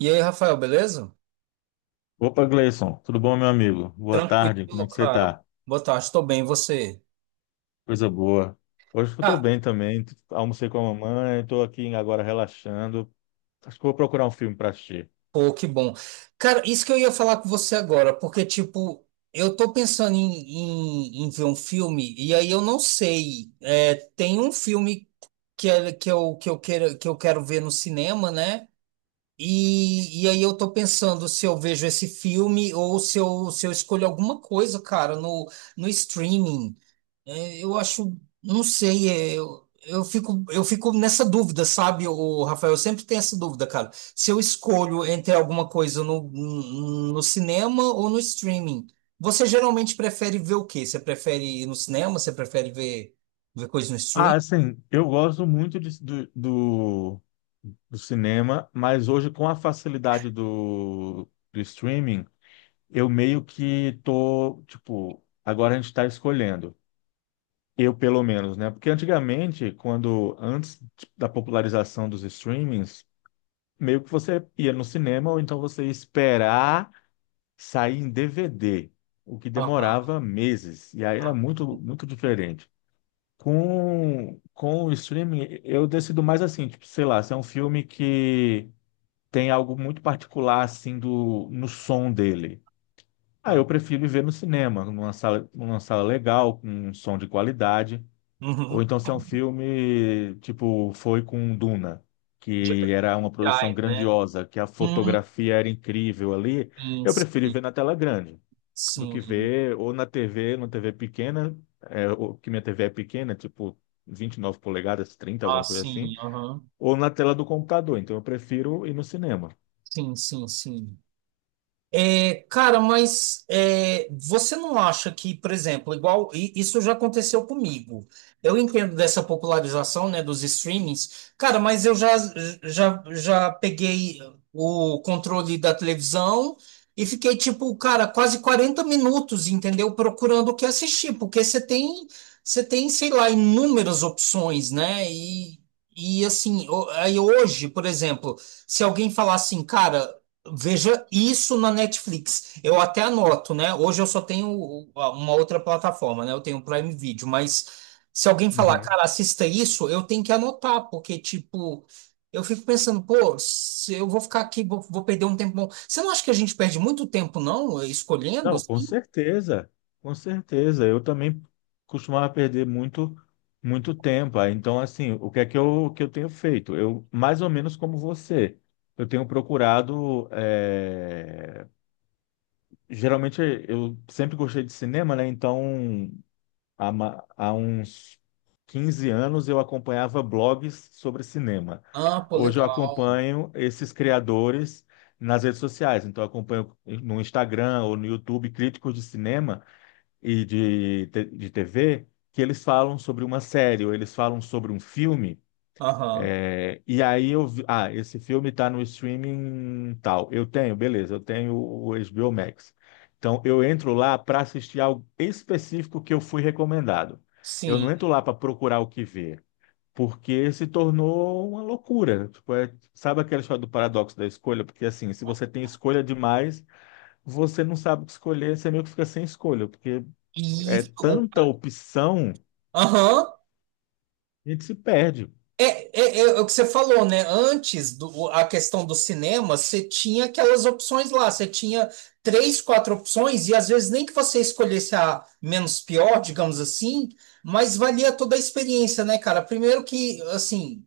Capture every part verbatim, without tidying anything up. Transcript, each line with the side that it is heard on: right: E aí, Rafael, beleza?
left: Opa, Gleison, tudo bom, meu amigo? Boa tarde, como é
right: Tranquilo,
left: que você
right: cara.
left: tá?
right: Boa tarde, estou bem, e você?
left: Coisa boa. Hoje eu tô
right: Ah,
left: bem também, almocei com a mamãe, tô aqui agora relaxando. Acho que vou procurar um filme para assistir.
right: pô, que bom. Cara, isso que eu ia falar com você agora, porque, tipo, eu tô pensando em, em, em ver um filme, e aí eu não sei. É, tem um filme que, é, que, eu, que, eu quero, que eu quero ver no cinema, né? E, e aí eu tô pensando se eu vejo esse filme ou se eu, se eu escolho alguma coisa, cara, no, no streaming. É, eu acho, não sei, é, eu, eu fico, eu fico nessa dúvida, sabe, o Rafael? Eu sempre tenho essa dúvida, cara. Se eu escolho entre alguma coisa no, no cinema ou no streaming, você geralmente prefere ver o quê? Você prefere ir no cinema? Você prefere ver, ver coisa no
left: Ah,
right: streaming?
left: assim, eu gosto muito de- do, do, do cinema, mas hoje com a facilidade do, do streaming, eu meio que tô, tipo, agora a gente está escolhendo. Eu, pelo menos, né? Porque antigamente, quando antes da popularização dos streamings, meio que você ia no cinema ou então você ia esperar sair em D V D, o que
right: Aham,
left: demorava meses. E aí era muito, muito diferente. Com, com o streaming, eu decido mais assim, tipo, sei lá, se é um filme que tem algo muito particular assim do, no som dele. Ah,
right: aham.
left: eu prefiro ir ver no cinema, numa sala, numa sala legal, com um som de qualidade. Ou
right: Uhum.
left: então se é um filme, tipo, foi com Duna,
right: De
left: que era uma produção
right: prioridade, né?
left: grandiosa, que a
right: Hum,
left: fotografia era incrível ali,
right: sim,
left: eu prefiro ver na tela grande do que
right: sim.
left: ver ou na T V, numa T V pequena, é, ou que minha T V é pequena, tipo vinte e nove polegadas, trinta,
right: Ah,
left: alguma coisa assim,
right: sim, aham.
left: ou na tela do computador. Então eu prefiro ir no cinema.
right: Sim, sim, sim. É, cara, mas é, você não acha que, por exemplo, igual e isso já aconteceu comigo. Eu entendo dessa popularização, né, dos streamings, cara, mas eu já, já, já peguei o controle da televisão e fiquei, tipo, cara, quase quarenta minutos, entendeu? Procurando o que assistir, porque você tem, você tem, sei lá, inúmeras opções, né? E, e assim, o- aí hoje, por exemplo, se alguém falar assim, cara. Veja isso na Netflix. Eu até anoto, né? Hoje eu só tenho uma outra plataforma, né? Eu tenho o Prime Video, mas se alguém falar,
left: Uhum.
right: cara, assista isso, eu tenho que anotar, porque, tipo, eu fico pensando, pô, se eu vou ficar aqui, vou, vou perder um tempo bom. Você não acha que a gente perde muito tempo, não, escolhendo
left: Não, com
right: assim?
left: certeza, com certeza. Eu também costumava perder muito, muito tempo. Aí, então, assim, o que é que eu, que eu tenho feito? Eu, mais ou menos como você, eu tenho procurado. eh, Geralmente, eu sempre gostei de cinema, né? Então, há, ma- há uns quinze anos eu acompanhava blogs sobre cinema.
right: Ah, pô,
left: Hoje eu
right: legal.
left: acompanho esses criadores nas redes sociais. Então, eu acompanho no Instagram ou no YouTube críticos de cinema e de, te- de T V que eles falam sobre uma série ou eles falam sobre um filme.
right: Aham,
left: É, e aí eu vi, ah, esse filme está no streaming tal. Eu tenho, beleza, eu tenho o H B O Max. Então eu entro lá para assistir algo específico que eu fui recomendado. Eu
right: sim.
left: não entro lá para procurar o que ver, porque se tornou uma loucura. Tipo, é- sabe aquela história do paradoxo da escolha? Porque assim, se você tem escolha demais, você não sabe o que escolher, você meio que fica sem escolha, porque
right: E
left: é
right: o.
left: tanta opção,
right: Aham.
left: a gente se perde.
right: É, é- é o que você falou, né? Antes do, o- a questão do cinema, você tinha aquelas opções lá, você tinha três, quatro opções, e às vezes nem que você escolhesse a menos pior, digamos assim, mas valia toda a experiência, né, cara? Primeiro que, assim,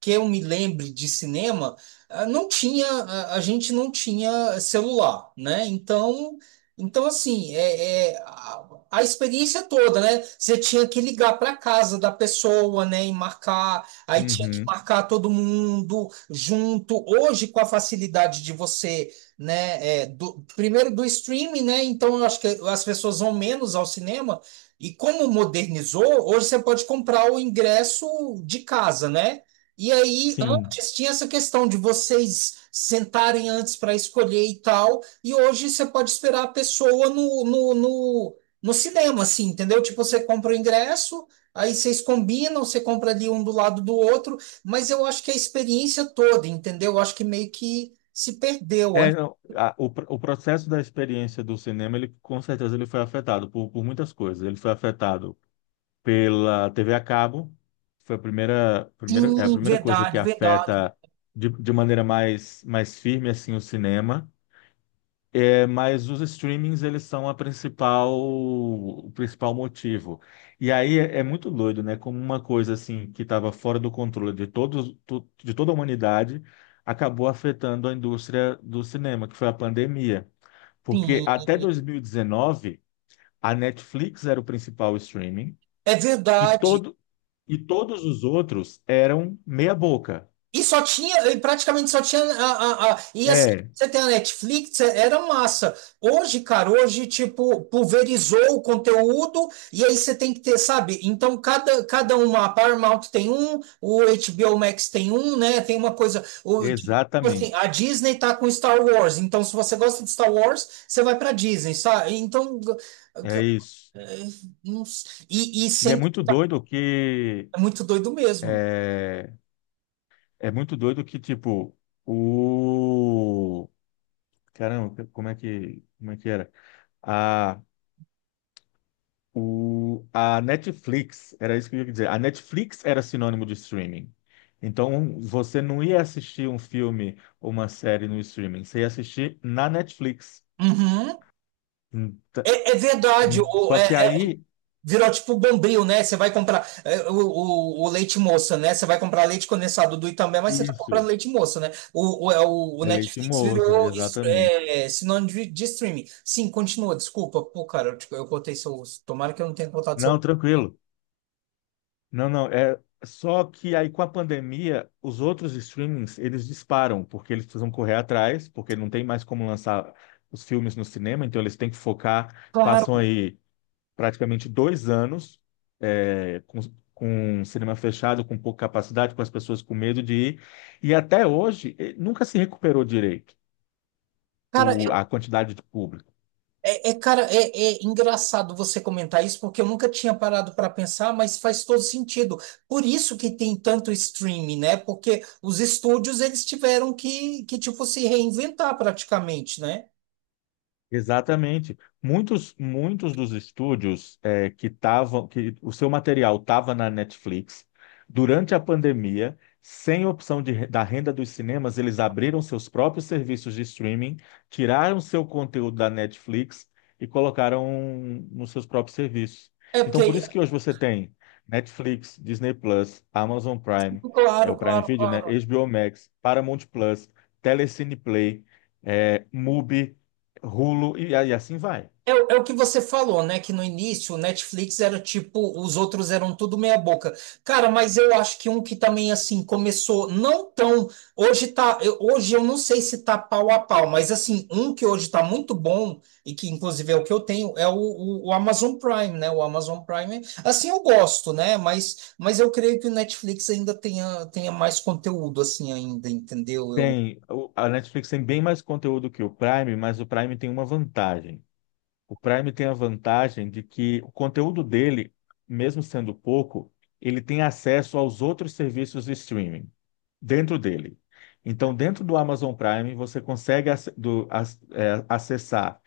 right: que eu me lembre de cinema, ah, não tinha, a a gente não tinha celular, né? Então, então assim, é, é, a, a experiência toda, né? Você tinha que ligar para casa da pessoa, né? E marcar, aí tinha que
left: Uhum.
right: marcar todo mundo junto. Hoje, com a facilidade de você, né? É, do- primeiro do streaming, né? Então, eu acho que as pessoas vão menos ao cinema. E como modernizou, hoje você pode comprar o ingresso de casa, né? E aí,
left: Sim.
right: antes tinha essa questão de vocês sentarem antes para escolher e tal, e hoje você pode esperar a pessoa no, no, no, no cinema, assim, entendeu? Tipo, você compra o ingresso, aí vocês combinam, você compra ali um do lado do outro, mas eu acho que a experiência toda, entendeu? Eu acho que meio que se perdeu.
left: É, não, a- o, pr- o processo da experiência do cinema, ele com certeza ele foi afetado por, por muitas coisas. Ele foi afetado pela T V a cabo, foi a primeira, primeira, é a
right: Sim,
left: primeira coisa que
right: verdade, verdade,
left: afeta de, de maneira mais, mais firme assim o cinema. É, mas os streamings, eles são a principal, o principal motivo. E aí é, é muito doido, né? Como uma coisa assim que estava fora do controle de todos, to- de toda a humanidade, acabou afetando a indústria do cinema, que foi a pandemia. Porque
right: sim,
left: até dois mil e dezenove, a Netflix era o principal streaming
right: é
left: e
right: verdade.
left: todo e todos os outros eram meia boca.
right: E só tinha, e praticamente só tinha. A, a, a- e assim,
left: É,
right: você tem a Netflix, é- era massa. Hoje, cara, hoje, tipo, pulverizou o conteúdo, e aí você tem que ter, sabe? Então, cada, cada uma, a Paramount tem um, o H B O Max tem um, né? Tem uma coisa. O, tipo assim, a
left: exatamente.
right: Disney tá com Star Wars, então se você gosta de Star Wars, você vai pra Disney, sabe? Então,
left: É isso.
right: é, não sei. E, e
left: E é
right: sem.
left: muito doido que
right: É muito doido mesmo.
left: é, é muito doido que, tipo, o. Caramba, como é que, como é que era? A, o, a Netflix, era isso que eu ia dizer. A Netflix era sinônimo de streaming. Então, você não ia assistir um filme ou uma série no streaming, você ia assistir na Netflix.
right: Uhum.
left: Ent-
right: É, é verdade,
left: em-
right: o-
left: Só
right: é,
left: que
right: é,
left: aí,
right: virou tipo bombril, né? Você vai comprar é, o, o, o leite moça, né? Você vai comprar leite condensado do Itambé, mas você tá comprando
left: isso,
right: leite moça, né? O, o, é, o- o
left: é leite
right: Netflix
left: moça,
right: virou es-
left: exatamente.
right: é, sinônimo de, de streaming. Sim, continua, desculpa. Pô, cara, eu, tipo, eu cortei seu. Tomara que eu não tenha cortado
left: Não,
right: seu.
left: tranquilo. Não, não, é só que aí com a pandemia, os outros streamings, eles disparam, porque eles precisam correr atrás, porque não tem mais como lançar os filmes no cinema, então eles têm que focar, passam
right: Claro!
left: aí praticamente dois anos é, com, com o cinema fechado, com pouca capacidade, com as pessoas com medo de ir, e até hoje eh, nunca se recuperou direito
right: Cara,
left: o- a quantidade de público.
right: É, é, cara, é, é engraçado você comentar isso, porque eu nunca tinha parado para pensar, mas faz todo sentido. Por isso que tem tanto streaming, né? Porque os estúdios, eles tiveram que, que tipo, se reinventar praticamente, né?
left: Exatamente. Muitos, muitos dos estúdios é, que estavam, que o seu material estava na Netflix, durante a pandemia, sem opção de, re- da renda dos cinemas, eles abriram seus próprios serviços de streaming, tiraram seu conteúdo da Netflix e colocaram nos seus próprios serviços.
right: É
left: Então, por
right: porque,
left: isso que hoje você tem Netflix, Disney Plus, Amazon Prime, é
right: claro,
left: o Prime
right: claro,
left: Video, né?
right: claro.
left: H B O Max, Paramount Plus, Telecine Play, é, Mubi. Hulu e, e assim vai.
right: É, o é o que você falou, né? Que no início o Netflix era tipo, os outros eram tudo meia boca. Cara, mas eu acho que um que também assim começou não tão. Hoje tá. eu- hoje eu não sei se tá pau a pau, mas assim, um que hoje tá muito bom, e que inclusive é o que eu tenho, é o, o, o Amazon Prime, né? O Amazon Prime. Assim eu gosto, né? Mas, mas eu creio que o Netflix ainda tenha, tenha mais conteúdo, assim, ainda, entendeu? Eu.
left: Tem, o- a Netflix tem bem mais conteúdo que o Prime, mas o Prime tem uma vantagem. O Prime tem a vantagem de que o conteúdo dele, mesmo sendo pouco, ele tem acesso aos outros serviços de streaming dentro dele. Então, dentro do Amazon Prime, você consegue ac- do- ac- é, acessar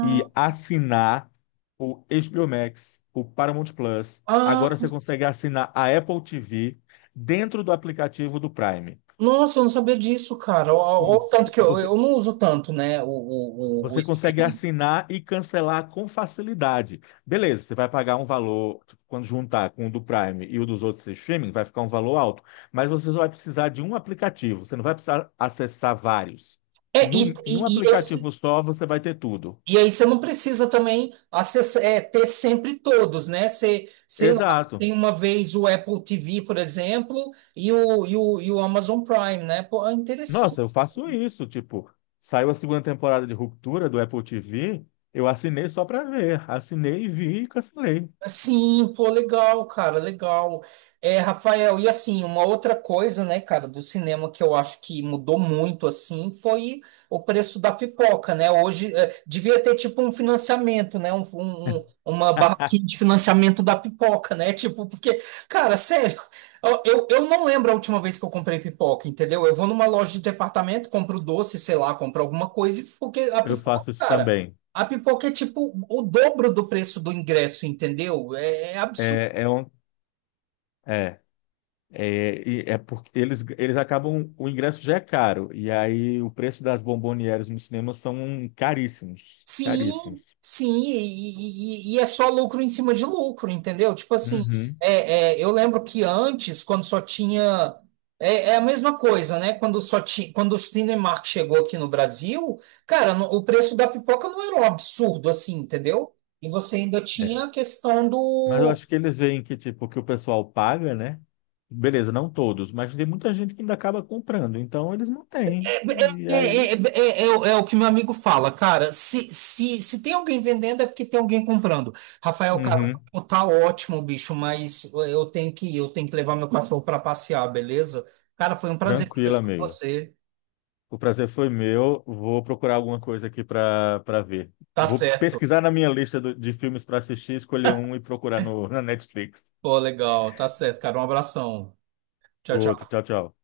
left: e assinar o H B O Max, o Paramount Plus.
right: Ah,
left: Agora você consegue assinar a Apple T V dentro do aplicativo do Prime.
right: nossa, eu não sabia disso, cara. O, o- o
left: Isso.
right: tanto que eu,
left: Você,
right: eu não uso tanto, né? O, o, o- o-
left: você consegue assinar e cancelar com facilidade. Beleza, você vai pagar um valor, tipo, quando juntar com o do Prime e o dos outros streaming, vai ficar um valor alto. Mas você só vai precisar de um aplicativo, você não vai precisar acessar vários.
right: É,
left: No,
right: e,
left: em um
right: e, e, esse-
left: aplicativo só, você vai ter tudo.
right: e aí você não precisa também acessar, é, ter sempre todos, né? Você, sei lá,
left: Exato.
right: tem uma vez o Apple T V, por exemplo, e o, e o, e o Amazon Prime, né? Pô, é
left: Nossa, eu
right: interessante.
left: faço isso. Tipo, saiu a segunda temporada de Ruptura do Apple T V, eu assinei só para ver. Assinei, vi e cancelei.
right: Sim, pô, legal, cara, legal. É, Rafael, e assim, uma outra coisa, né, cara, do cinema que eu acho que mudou muito, assim, foi o preço da pipoca, né? Hoje, é, devia ter, tipo, um financiamento, né? Um, um- um, uma barraquinha de financiamento da pipoca, né? Tipo, porque, cara, sério, eu, eu eu não lembro a última vez que eu comprei pipoca, entendeu? Eu vou numa loja de departamento, compro doce, sei lá, compro alguma coisa, porque a
left: Eu
right: pipoca,
left: faço isso
right: cara.
left: também.
right: A pipoca é tipo o dobro do preço do ingresso, entendeu? É, é absurdo.
left: É, é um. é. É, e é porque eles, eles acabam, o ingresso já é caro, e aí o preço das bombonieres nos cinemas são caríssimos,
right: Sim,
left: caríssimos.
right: sim, e, e- e é só lucro em cima de lucro, entendeu? Tipo assim,
left: Uhum.
right: é, é, eu lembro que antes, quando só tinha. É, é a mesma coisa, né? Quando só tinha, quando o Cinemark chegou aqui no Brasil, cara, no- o preço da pipoca não era um absurdo assim, entendeu? E você ainda
left: É.
right: tinha a questão
left: Mas eu
right: do.
left: acho que eles veem que, tipo, que o pessoal paga, né? Beleza, não todos, mas tem muita gente que ainda acaba comprando, então eles mantêm. E
right: É,
left: aí,
right: é, é, é é é o é o que meu amigo fala, cara. Se, se, se tem alguém vendendo, é porque tem alguém comprando. Rafael, cara,
left: uhum.
right: pô, tá ótimo, bicho, mas eu tenho que ir, eu tenho que levar meu cachorro pra passear, beleza? Cara, foi um prazer
left: Tranquilo,
right: conversar com
left: amigo.
right: você.
left: O prazer foi meu. Vou procurar alguma coisa aqui para para ver.
right: Tá
left: Vou
right: certo.
left: pesquisar na minha lista do- de filmes para assistir, escolher um e procurar no, na Netflix.
right: Pô, legal, tá certo, cara. Um abração. Tchau,
left: Outro.
right: tchau.
left: Tchau, tchau.